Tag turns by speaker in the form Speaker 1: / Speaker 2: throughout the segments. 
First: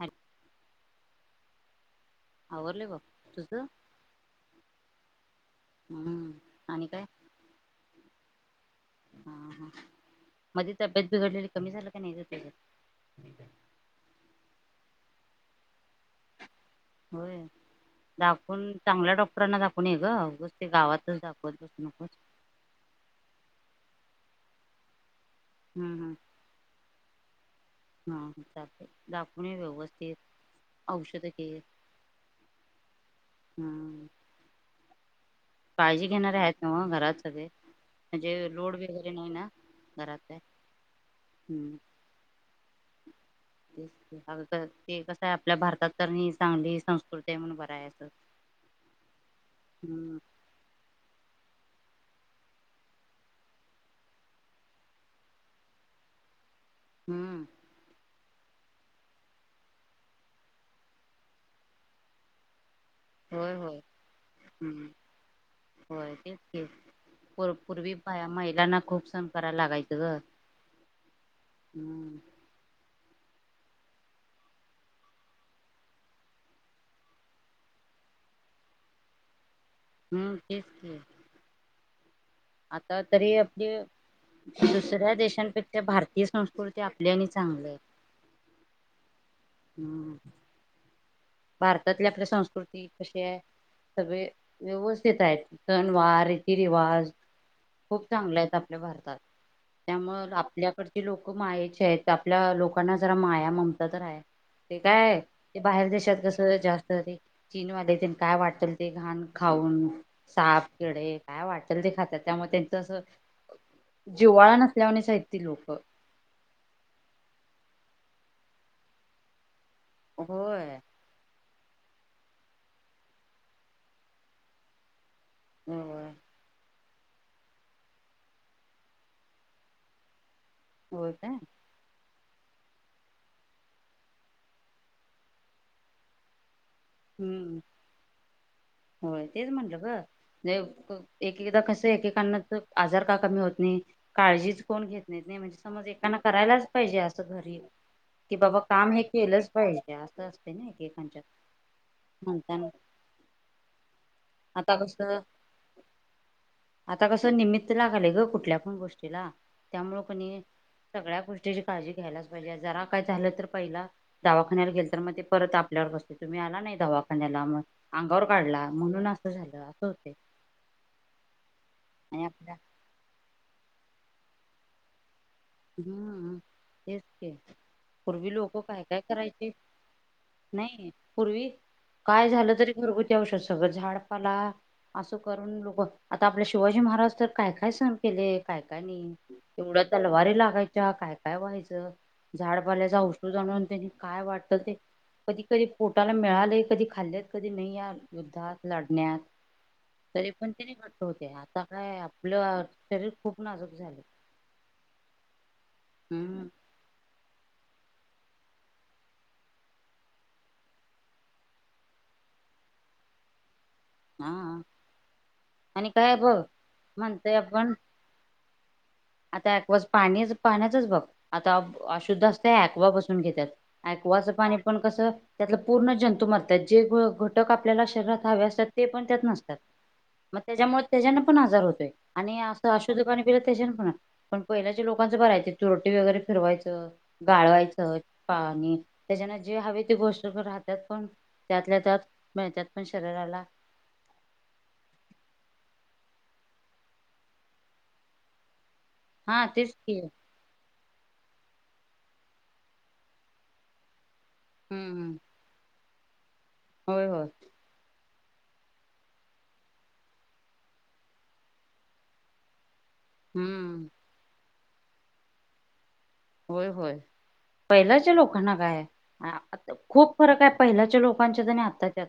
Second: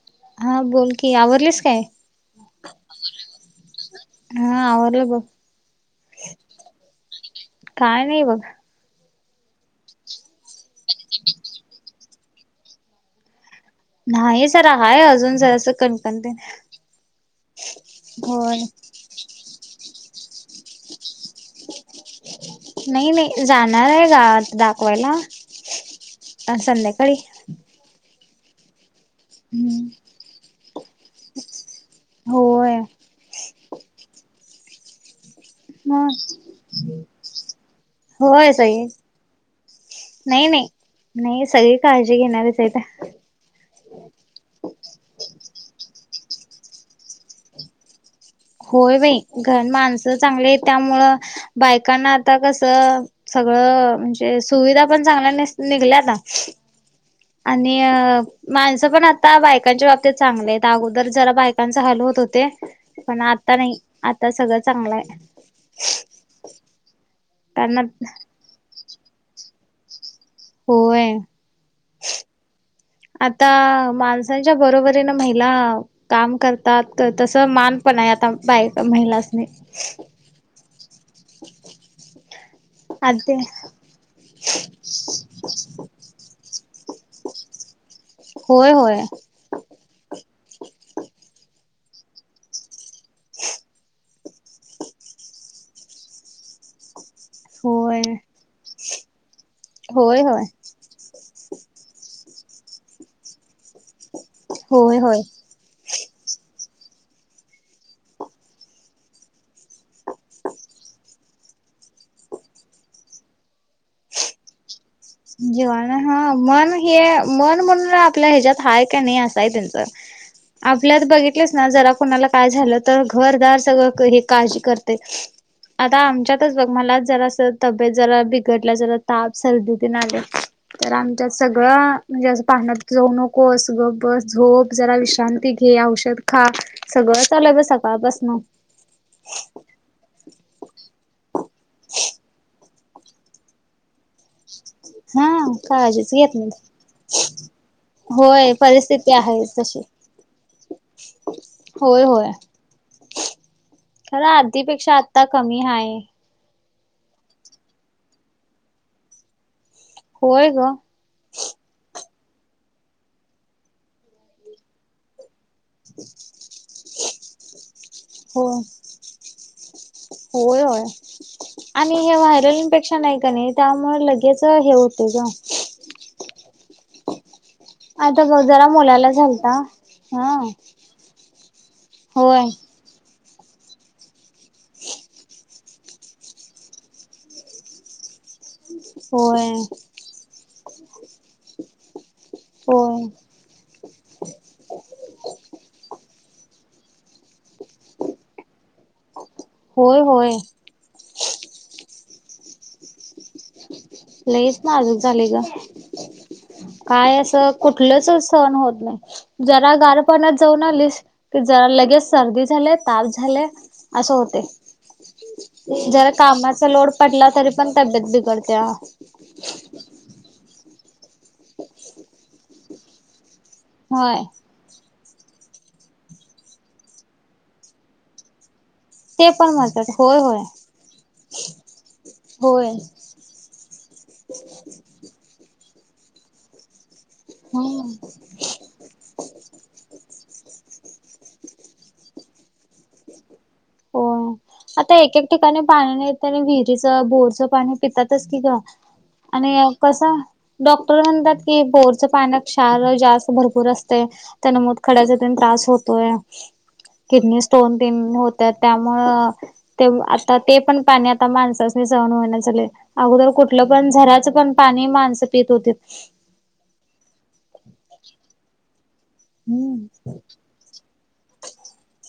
Speaker 1: Hello
Speaker 2: हा, बोल की आवरलयस काय.
Speaker 1: आवरलय बा बा तुझं?
Speaker 2: हा आवरलं बघ
Speaker 1: हम्म, आणि काय?
Speaker 2: काय नाही मग
Speaker 1: हा, हा मधी तब्येत बिघडलेली कमी झालं का नाई ग ते
Speaker 2: नाही जरा हाय अजून जर असं कणकणते.
Speaker 1: होय, दाखवून चांगला डॉक्टर कांना दाखवून ऐ गं उगच ते गावातच दाखवतस
Speaker 2: नही नही जाणार आहे गावात दाखवायला
Speaker 1: हम्म
Speaker 2: आता संध्याकाळी
Speaker 1: हा हा चालतय दाखवून ऐ
Speaker 2: हम्म
Speaker 1: व्यवस्थित औषधं घे
Speaker 2: होय.
Speaker 1: हम्म काळजी
Speaker 2: मग
Speaker 1: घेणारे आहेत नवं घरात सगळे म्हणजे
Speaker 2: होय
Speaker 1: लोड
Speaker 2: ताई
Speaker 1: वगैरे नाही ना घरात काय
Speaker 2: नै नै नै सगळी काळजी घेणारीच. आहेत.
Speaker 1: त ते कसंय. आपल्या भारतात तर ही चांगली संस्कृती आहे म्हणून बरं हाय असं.
Speaker 2: होय बई घ माणसं
Speaker 1: हम्म
Speaker 2: चांगली आइत त्यामुळं बायकांना आता कसं सगळं म्हणजे सुविधा पण चांगल्या निस निघल्यात
Speaker 1: हम्म
Speaker 2: आणि अ माणसं पण आता बायकांच्या बाबतीत चांगली आइत अगोदर जरा बायकांचा हाल होत होते. पण
Speaker 1: होय
Speaker 2: आता नाही
Speaker 1: होय
Speaker 2: आता सगळं
Speaker 1: हम्म
Speaker 2: चांगलं आय.
Speaker 1: होय तेच की पूर्वी महिलांना खूप सहण करायला लागायचं गं
Speaker 2: होय. आता माणसांच्या बरोबरीन महिला काम करतात तस मान पण हाय. आता बाय महिलासनी
Speaker 1: हम्म तेच की आता
Speaker 2: आ ते
Speaker 1: तरी आपली दुसऱ्या देशांपेक्षा भारतीय संस्कृती ती आपली आणी चांगलीय
Speaker 2: होय होय
Speaker 1: हम्म. भारतातली आपल्या संस्कृती कशी हाय सगळी व्यवस्थित आय सन वार रिती रिवाज
Speaker 2: होय
Speaker 1: खूप चांगले आहेत आपल्या भारतात
Speaker 2: होय
Speaker 1: त्यामुळं
Speaker 2: होय
Speaker 1: आपल्याकडची लोक माये ची य त आपल्या लोकांना जरा माया ममता तर हाय ते
Speaker 2: होय
Speaker 1: काय
Speaker 2: होय
Speaker 1: ते बाहेर देशात कसं जास्त ते चीनवाले तन काय वाटलं ते घाण खाऊन साप, कीडे काय वाटलं ते खात्यात त्यामुळे त्यांचं असं जिवाळां नसत
Speaker 2: जीवाण हा मन हे मन म्हणून आपल्या ह्याच्यात हाय का नाही असाय त्यांच
Speaker 1: होय
Speaker 2: आपल्यात बघित ना जर आपणाला काय झालं तर घरदार सगळ हे काळजी करते आता
Speaker 1: होय
Speaker 2: आमच्यातच बघ मला जरा तब्येत जरा बिघडलं जरा ताप सर्दी तर
Speaker 1: होय
Speaker 2: आमच्या
Speaker 1: काय
Speaker 2: सगळं म्हणजे असं पाण्यात जाऊ नकोस गबस झोप जरा विश्रांती घे औषध खा सगळं चालूय
Speaker 1: हम्म
Speaker 2: ग सकाळपासन
Speaker 1: होय तेच म्हंटलं ग म्ह एकदा कसं एकेकांनाच आजार का कमी होत नाही काळजीच कोण घेत नाहीत
Speaker 2: हा
Speaker 1: नाही म्हणजे समज
Speaker 2: काळजीच
Speaker 1: एकाना
Speaker 2: घेत नाही
Speaker 1: करायलाच पाहिजे असं घरी कि
Speaker 2: होय
Speaker 1: बाबा काम हे
Speaker 2: परिस्थिती आहे
Speaker 1: केलंच
Speaker 2: तशी.
Speaker 1: पाहिजे असं असते ना एखांच्यात
Speaker 2: होय होय खरं आधीपेक्षा आता कमी आहे.
Speaker 1: आता कसं निमित्त लागालय ग कुठल्या पण गोष्टीला त्यामु कोणी
Speaker 2: होय ग.
Speaker 1: सगळ्या गोष्टीची काळजी घ्यायलाच. जे जरा काय झालं तर पहिला दावाखान्याला गेल तर मग ते परत आपल्यावर बसते तुम्ही आला नाही दवाखान्याला म अंगावर काढला म्हणून असं झालं असं होते
Speaker 2: होयय आणि हे व्हायरल इनफेक्शन आहे का नाही म लगेच हे होते ग.
Speaker 1: हम्म तेच ते.
Speaker 2: आता ग जरा मुलाला झालता हा
Speaker 1: नाही पूर्वी काय
Speaker 2: होय
Speaker 1: झालं तरी घरगुती औषध सगळं झाडपाला असं करून लोक आता आपल्या शिवाजी महाराज तर काय काय सण केले काय काय नाही
Speaker 2: होय
Speaker 1: एवढ्या तलवारी लागायच्या काय काय व्हायचं झाड पाल्याचा
Speaker 2: होय
Speaker 1: औषधणून त्यांनी काय वाटत ते कधी कधी फु ला मिळालेय कधी खाल्लेत कधी नाही या युद्धात लढण्यात
Speaker 2: होय
Speaker 1: तरी
Speaker 2: होय
Speaker 1: पण तेने घटत होते आता काय आपलं शरीर खूप नाजक
Speaker 2: लईच ना आजूक झाले ग
Speaker 1: हम्म
Speaker 2: काय असं कुठ स होत नाही ज गार पा जाऊन आली क ज लगेच सर् झा त झाले असं होते
Speaker 1: हा आणि
Speaker 2: जर
Speaker 1: काय बघ
Speaker 2: कामाचा लोड पडला
Speaker 1: म्हणतय
Speaker 2: तरी
Speaker 1: आपण
Speaker 2: पण तब्येत बिघडते त्या
Speaker 1: आता वास पाणी पाण्याचच बघ आता अशुद्ध असते वा बसून घेतात
Speaker 2: होय
Speaker 1: ऐकुवाचं पाणी पण कसं त्यातला पूर्ण जंतू मरतात जे घटक आपल्याला शरीरात हवे असतात ते पण त्यात नसतात
Speaker 2: म्हणतात होय होय
Speaker 1: मग त्याच्यामुळे त्याच्याना पण आजार होतोय आणि
Speaker 2: होय
Speaker 1: असं अशु दुकाने पिलं त्याच्याना पण पण पहिल्याच्या लोकांचं भरायच तुोटी वगैरे फिरवायचं
Speaker 2: हम्म
Speaker 1: गाळवायचं पाणी त्याच्यान जे हवे ते गोष्ट राहतात पण त्यातल्या त्यात मिळतात पण शरीराला
Speaker 2: हो आता एकक ठिकाणी पाणी नाही त्या आणि विहिरीचं बोरचं पाणी पितातच की ग
Speaker 1: हा
Speaker 2: आणि
Speaker 1: तेच की
Speaker 2: कस डॉ म्हणतात की बोरच पाण्या कार जास्त भरपूर असते त्याना मग
Speaker 1: हम्म
Speaker 2: खड्याचा त्रास होत
Speaker 1: हम्म होय होय
Speaker 2: किडनी स्टोन त हो तर त्यामु ते आता ते पण पाणी आता माणसा सहण होहिन झाले अगोदर कुठलं
Speaker 1: हम्म
Speaker 2: पण झराचं पण पाणी माणस पेत होते
Speaker 1: होय होय पहिल्याच्या लोकांना काय ह आ
Speaker 2: हम्म.
Speaker 1: खूप फरक आहे पहिल्याच्या लोकांच्या तर नाही आत्ताच्यात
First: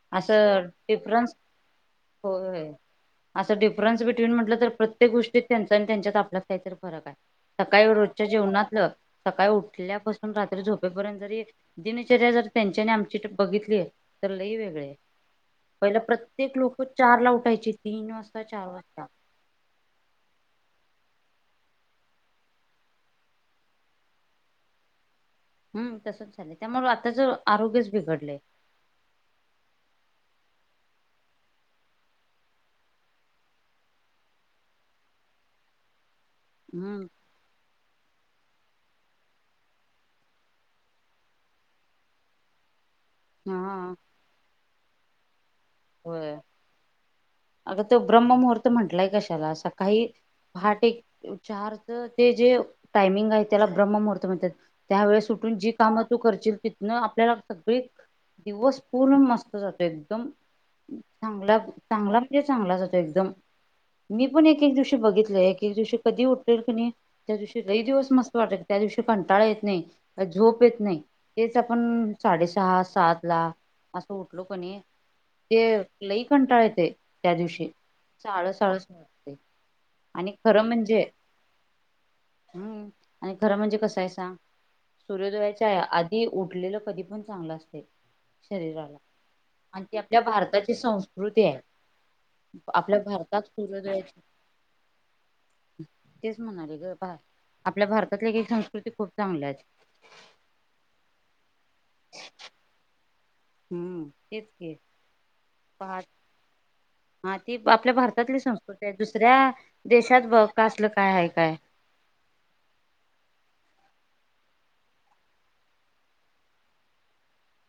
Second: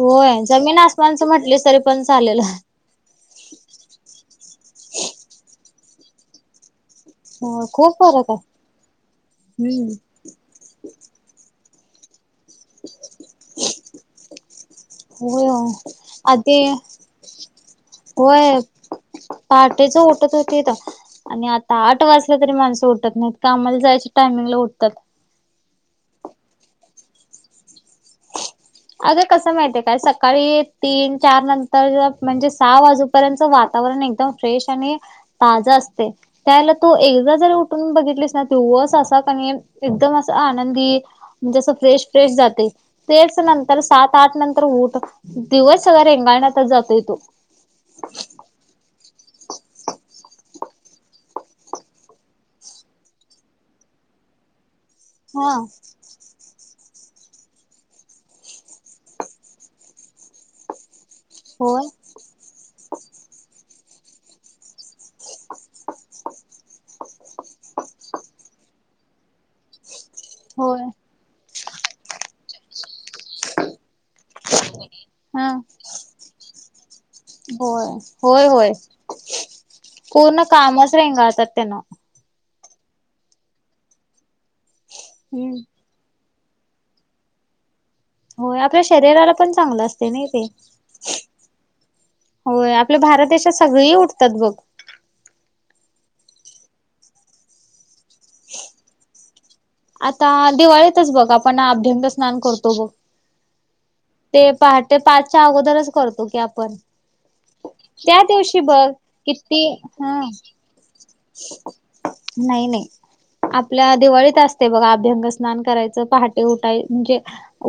Speaker 2: होय
Speaker 1: असं
Speaker 2: जमीन आसमानच
Speaker 1: डिफरन्स
Speaker 2: म्हटलं तरी पण चालेल.
Speaker 1: होय असं डिफरन्स बिट्विन म्हटलं तर प्रत्येक गोष्टीत त्यांच आणि त्यांच्यात आपल्या काहीतरी
Speaker 2: हो खूप आहे.
Speaker 1: जेवनातलं सकाळी
Speaker 2: हम्म
Speaker 1: उठल्यापासून रात्री झोपेपर्यंत जरी दिनचर्या ज त्यांच्याने आमची बघितली आहे तर लई वेगळे
Speaker 2: होय होय
Speaker 1: पहिला प्रत्येक
Speaker 2: आधी
Speaker 1: लोक चार ला उठायचे तीन वाजता चार वाजता
Speaker 2: ते ज उठत होते ते आणि आता आठ वाजला तरी माणसं उठत नाहीत का आमला जायचे टायमिंगला उठतात
Speaker 1: हम् तसंच झालंय त्यामु आताच आरोग्यच बिघडलंय
Speaker 2: अरे कसं माहिती आहे काय सकाळी तीन चार नंतर म्हणजे सहा वाजूपर्यंत वा वातावरण एकदम फ्रेश आणि ताज असते त्याला तू
Speaker 1: हम्म
Speaker 2: एकदा जर उठून बघितलीस ना शवस असा क एकदम अस आनंदी म्हणजे असं फ्रेश फ्रेश जाते तेच नंतर
Speaker 1: हा
Speaker 2: सात आठ नंतर उठ दिवस सगळ
Speaker 1: होय
Speaker 2: रेंगाण आता जातोय तो
Speaker 1: अगं तो ब्रह्ममुहूर्त म्हटलाय कशाला असं काही आठ एक चारच ते जे टायमिंग आहे त्याला ब्रह्म मुहूर्त म्हणतात त्यावेेळे
Speaker 2: हा
Speaker 1: सुटून जी कामं तू करशील न आपल्याला सगळी दिवस पूर्ण मस्त जातो एकदम चांगला
Speaker 2: होय
Speaker 1: चांगला म्हणजे चांगलाचातो एकदम मी पण एक एक दिवशी बघितलंय की दिवशी कधी उठेल क नाही त्या दिवशी लही दिवस मस्त वाटेल त्या दिवशी कंटाळा येत नाही झोप येत
Speaker 2: होय
Speaker 1: नाही तेच आपण साडेसहा सात ला असं उठलो कणी
Speaker 2: हा
Speaker 1: ते लई कंटाळते
Speaker 2: होय होय होय
Speaker 1: वाटतंय आणि
Speaker 2: पूर्ण
Speaker 1: खरं
Speaker 2: कामच
Speaker 1: म्हणजे
Speaker 2: रेंगळतात त्यांना
Speaker 1: हम्म आणि खरं म्हणजे कसायचा
Speaker 2: हम्म.
Speaker 1: सूर्योदयाच्या आहे आ ते उठलेलं कधी पण चांगलं असते
Speaker 2: होय आपल्या शरीराला पण चांगलं
Speaker 1: ती
Speaker 2: असते
Speaker 1: आपल्या
Speaker 2: नाही ते
Speaker 1: भारताची संस्कृती आहे
Speaker 2: होय आपल्या भारत
Speaker 1: भारतात
Speaker 2: देशात सगळीही
Speaker 1: सूर्योदयाची
Speaker 2: उठतात बघ
Speaker 1: तेच म्हणाले ग आपल्या भारतातल्या का संस्कृती खूप चांगल्या आहे
Speaker 2: आता दिवाळीतच बघ आपण अभढंद स्नान करतो बघ
Speaker 1: हम्म तेच
Speaker 2: ते
Speaker 1: की
Speaker 2: पहाट ते पाचच्या अगोदरच
Speaker 1: पहाट
Speaker 2: करतो की आपण
Speaker 1: हा ती आपल्या
Speaker 2: त्या
Speaker 1: भारतातली
Speaker 2: दिवशी
Speaker 1: संस्कृती
Speaker 2: बघ
Speaker 1: आहे दुसऱ्या
Speaker 2: किती हा
Speaker 1: देशात ब का असलं काय आहे काय
Speaker 2: नाही नाही आपल्या दिवाळीत असत ते बघा अभ्यंग स्नान करायचं पहाटे उठाय म्हणजे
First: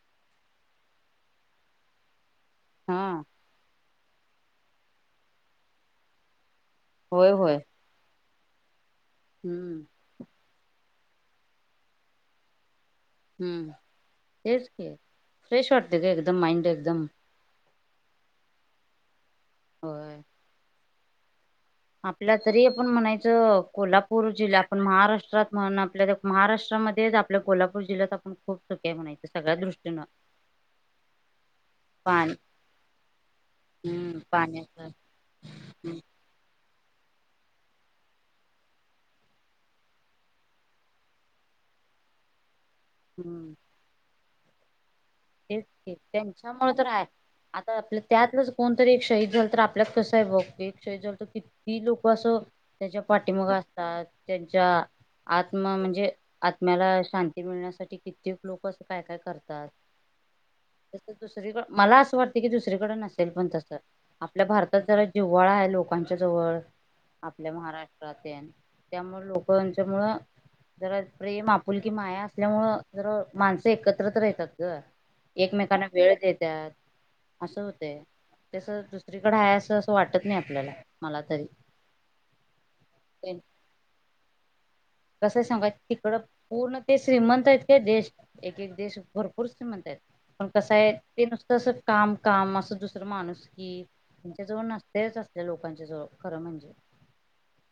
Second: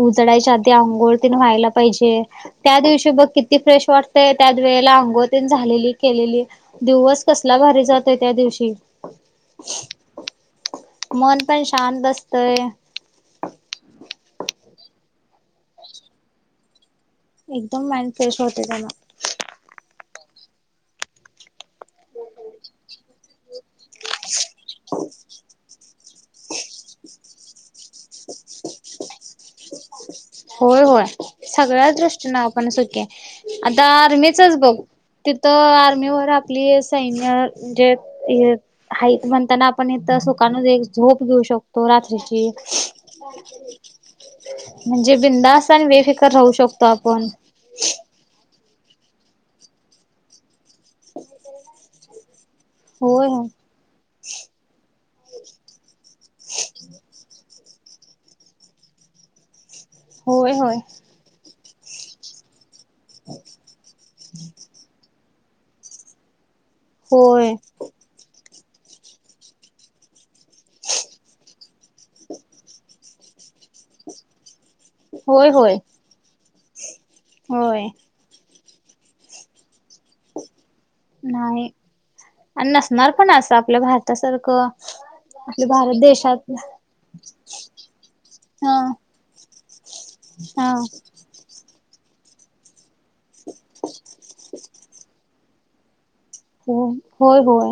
Speaker 2: उजडायच्या आधी अंघोळ तिने व्हायला पाहिजे े त्या
Speaker 1: हा
Speaker 2: दिवशी बघ किती फ्रेश वाटतय त्या वेळेला अंगोती झालेली केलेली दिवस
Speaker 1: होय होय
Speaker 2: कसला भारी जातोय त्या दिवशी
Speaker 1: हम्म
Speaker 2: मन पण शांत बसतय
Speaker 1: हम्म तेच फ्रेश वाटते का एकदम माइंड एकदम
Speaker 2: एकदम माइंड फ्रेश होते का
Speaker 1: होय. आपल्या तरी आपण म्हणायचं कोल्हापूर जिल्हा आपण महाराष्ट्रात म्हण आपल्या महाराष्ट्रात म आपल्या कोल्हापू जिल्ह्यात आपण खूप सुक्या म्हणायचं सगळ्या दृष्टीनं
Speaker 2: होय होय सगळ्याच
Speaker 1: पाणी
Speaker 2: दृष्टीनं आपण सुखी आता
Speaker 1: हम्म
Speaker 2: आर्मीचच बघ
Speaker 1: पाण्याचं
Speaker 2: तिथं आर्मीवरर आपली सैन म्हणजे हा म्हणताना आपण इथ सुखान एक झोप घेऊ शकतो रत्रीची
Speaker 1: हम्म
Speaker 2: म्हणजे
Speaker 1: तेच
Speaker 2: बिंदास्न
Speaker 1: की
Speaker 2: बेफिकर राहू
Speaker 1: त्यांच्यामुळे
Speaker 2: शकतो
Speaker 1: तर आहे.
Speaker 2: आपण
Speaker 1: आता आपल्या त्यातलंच कोणतरी एक शहीद झालं तर आपल्यात कसं आहे बघ एक शाहीद झालं तर किती लोक असं त्याच्या
Speaker 2: होय होय.
Speaker 1: पाठीमुगा असतात त्यांच्या आत्मा म्हणजे आत्म्याला शांती मिळण्यासाठी कित्येक लोक असं काय काय करतात
Speaker 2: होय होय
Speaker 1: तस दुसरीकड मला असं वाटत की दुसरीकडे नसेल पण तस आपल्या भारतात जरा जिव्हाळा आहे लोकांच्या जवळ आपल्या
Speaker 2: होय.
Speaker 1: महाराष्ट्रात त्यामुळे लोकांच्या मुळं जरा प्रेम आपुलकी माया असल्यामुळं जर माणसं एकत्रच राहतात ग
Speaker 2: होय होय.
Speaker 1: एकमेकांना वेळ देतात. असं
Speaker 2: होय
Speaker 1: होते तस दुसरीकडे आहे असं वाटत नाही आपल्याला मला तरी
Speaker 2: नाही आणि नसणार पण असं आपल्या भारतासारखं.
Speaker 1: कस
Speaker 2: आपल्या
Speaker 1: सांगा,
Speaker 2: भारत
Speaker 1: तिकड
Speaker 2: देशात
Speaker 1: पूर्ण ते श्रीमंत आहेत काय देश एक एक
Speaker 2: हा.
Speaker 1: देश भरपूर भरपूर श्रीमंत आहे पण कस
Speaker 2: हा
Speaker 1: आहे ते नुसत अस काम काम असंस माणूस की त्यांच्या जवळ नसतेच असल्या लोकांच्या जवळ. खरं म्हणजे
Speaker 2: हो होय होय.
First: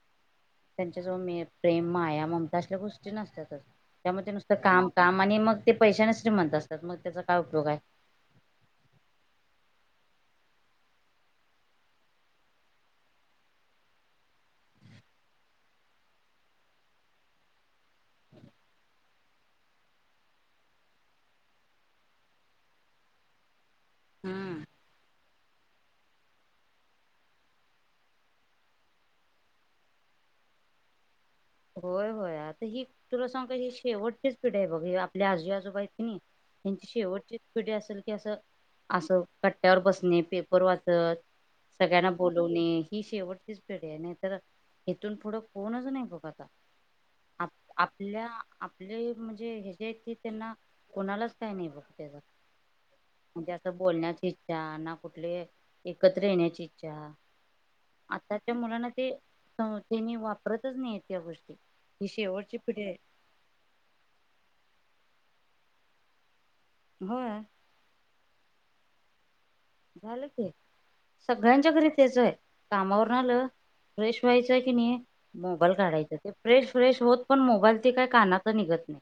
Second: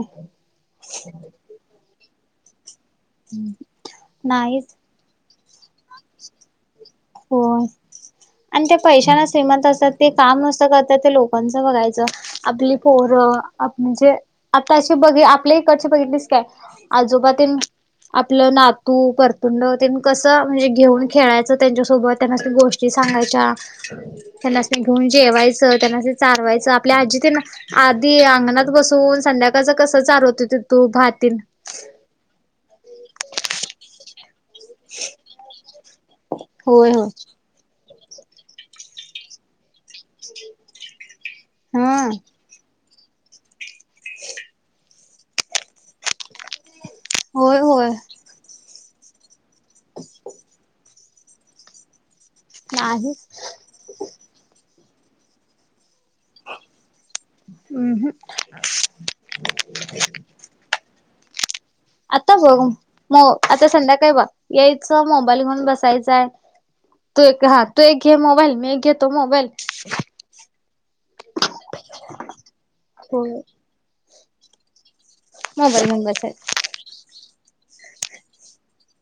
Speaker 1: त्यांच्या जवळ मे प्रेम माया ममता असल्या गोष्टी नसतातच. त्यामुळे नुसतं
Speaker 2: नाहीच
Speaker 1: काम काम आणि मग ते पैशा न श्री म्हणत असतात. मग त्याचा काय
Speaker 2: हो
Speaker 1: उपयोग आहे.
Speaker 2: आणि त्या पैशाना श्रीमंत असत. ते काम असं करतात. ते लोकांच बघायचं. आपली पोरं म्हणजे आता अशी बघ आपल्या इकडची बघितलीस काय? आजोबा ते आपलं नातू परतुंड त्यांनी कसं म्हणजे घेऊन खेळायचं त्यांच्या सोबत त्यांना गोष्टी सांगायच्या.
Speaker 1: हम्म.
Speaker 2: त्यांना घेऊन जेवायचं त्यांना चारवायच. आपल्या आजीतील आधी अंगणात बसून संध्याकाळच कस चालवत त तुप भाती ते
Speaker 1: होय होय. आता ही, तुला सांग का हे शेवटचीच पिढी आहे बघ आपल्या आजूबाजूबाई त त्यांची
Speaker 2: होय होय.
Speaker 1: शेवटची पिढी असेल. की असं असं कट्ट्यावर बसणे पेपर वाचत, सगळ्यांना
Speaker 2: हा
Speaker 1: बोलवणे. ही शेवटचीच पेढी आहे. नाही तर, इथून पुढं कोणच नाही बघ आता.
Speaker 2: होय होय
Speaker 1: आपल्या आपले म्हणजे हे जे क त्यांना कुणालाच काही नाही बघ त्याचा.
Speaker 2: नाही
Speaker 1: म्हणजे असं बोलण्याची इच्छा ना कुठले एकत्र येण्याची इच्छा.
Speaker 2: अहं
Speaker 1: आताच्या मुलांना ते त्यांनी वापरतच नाहीेत या गोष्टी. ही
Speaker 2: आता
Speaker 1: शेवटची
Speaker 2: बघ
Speaker 1: पिढी आहे
Speaker 2: मो आता संध्याकाळी बघ यायचं मोबाईल होन बसायचंय. तू
Speaker 1: होय
Speaker 2: एक हा तू एक घे मोबाईल मी एक घे तो मोबाईल.
Speaker 1: झालं ते सगळ्यांच्या घरी तेच आहे. कामावर न आलं फ्रेश व्हायच की नाही मोबाईल
Speaker 2: घेऊन
Speaker 1: काढायचा, ते
Speaker 2: बसायच
Speaker 1: फ्रेश फ्रेश होत पण मोबाईल ते काही कानात निघत नाही.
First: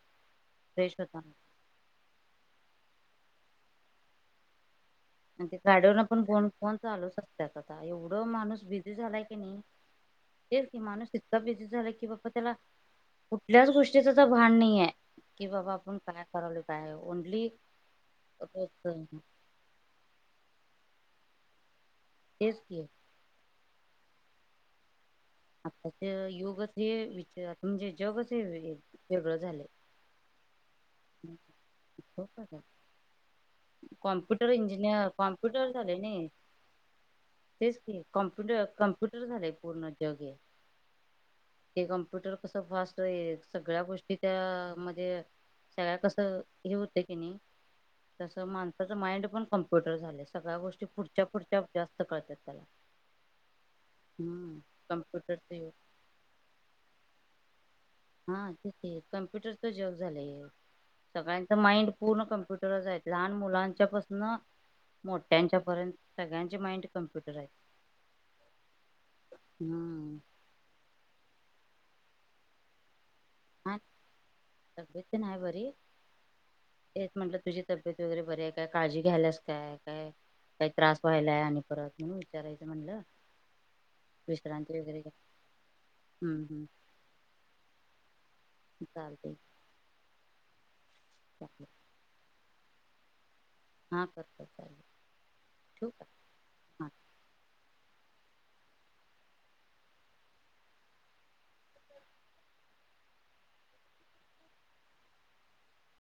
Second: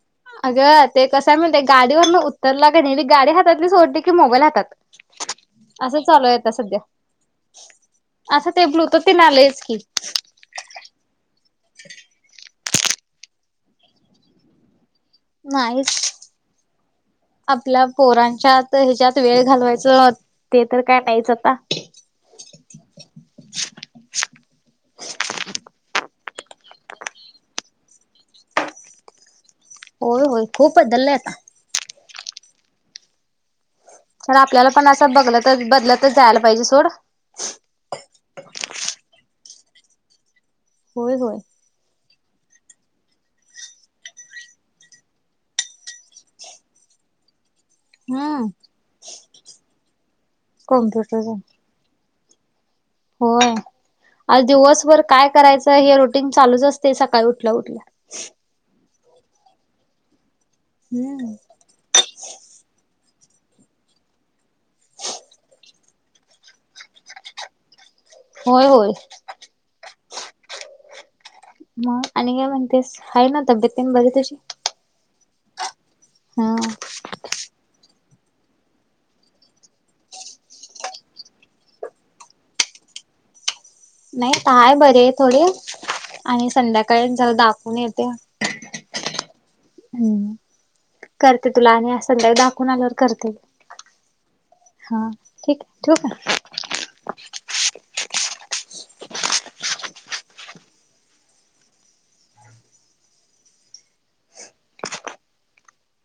Speaker 2: अगं
Speaker 1: फ्रेश
Speaker 2: ते
Speaker 1: होताना
Speaker 2: कसय म्हणतेय गाडीवरन उतरला की नाई गाडी हातातली सोडते की मोबाईल हातात.
Speaker 1: आणि ते
Speaker 2: असं
Speaker 1: गाडीवरन पण
Speaker 2: चालू आहे
Speaker 1: फोन
Speaker 2: आता
Speaker 1: फोन
Speaker 2: सध्या
Speaker 1: चालूच असतात आता एवढं
Speaker 2: असं
Speaker 1: माणूस
Speaker 2: ते
Speaker 1: बिझी
Speaker 2: ब्लूटूथ तेन
Speaker 1: झालाय की नाही.
Speaker 2: आलंयच
Speaker 1: तेच की, माणूस इतका बिझी झाला की, बा् त्याला कुठल्याच गोष्टीच तर भान नाहीये. कि बाबा आपण
Speaker 2: नाहीच
Speaker 1: काय करालोय काय ओनली
Speaker 2: आपल्या पोरांच्यात
Speaker 1: तेच
Speaker 2: ह्याच्यात वेळ घालवायच. ते तर काय नाहीच आता.
Speaker 1: तेच कि. आताच योगच हे विचार म्हणजे जगच हे वेगळ झालं.
Speaker 2: होय होय खूप बदलय आता.
Speaker 1: हो का ग?
Speaker 2: तर आपल्याला पण असं बघल तर
Speaker 1: झाले
Speaker 2: बदलतच
Speaker 1: नाही
Speaker 2: जायला पाहिजे सोड.
Speaker 1: तेच कि कॉम्प्युटर कॉम्प्युटर झालंय पूर्ण जग हे.
Speaker 2: होय होय.
Speaker 1: ट्विटर कस फास्ट आहे सगळ्या गोष्टी त्या मध्ये सगळ्या कसं हे होतं की नाही तस
Speaker 2: हम्म
Speaker 1: माणसाचं माइंड पण कम्प्युटर झालं सगळ्या गोष्टी पुढच्या
Speaker 2: कॉम्प्युटर
Speaker 1: पुढच्या जास्त कळतात त्याला.
Speaker 2: होय. आज
Speaker 1: हम्म
Speaker 2: दिवसभर काय
Speaker 1: कम्प्युटरच
Speaker 2: करायचं
Speaker 1: युग
Speaker 2: हे रोटीन चालूच असते सकाळी उठल्या उठल्या.
Speaker 1: हा तिथे कंम्प्युटरच जग झालंय
Speaker 2: हम्म
Speaker 1: सगळ्यांच माइंड पूर्ण कप म्प्युटर जायच लहान मुलांच्या पाासून मोठ्यांच्या पर्यंत सगळ्यांचे माइंड कम्प्युटर आहे.
Speaker 2: होय होय. मग आणि काय म्हणतेस? आहे ना तब्येत
Speaker 1: हा
Speaker 2: तेन बरी तुझी?
Speaker 1: तब्येतन आहे बरी.
Speaker 2: हा
Speaker 1: तेच म्हटलं तुझी तब्येत वगैरे बरे आहे काय काळजी घ्यायलास काय काय काही त्रास व्हायलाय आणि परत म्हण विचारायचं म्हणलं.
Speaker 2: नाही काय
Speaker 1: विश्रांती
Speaker 2: बर
Speaker 1: वगैरे
Speaker 2: आहे
Speaker 1: घ्या
Speaker 2: थोडे
Speaker 1: हम्म
Speaker 2: आणि संध्याकाळी जरा दाखवून येते.
Speaker 1: चालतय.
Speaker 2: हम्म करते तुला आणि अस संध्या दाखवून आल्यावर करते.
Speaker 1: हा करतो चालेल
Speaker 2: हा ठीक आहे ठेऊ का.
Speaker 1: हा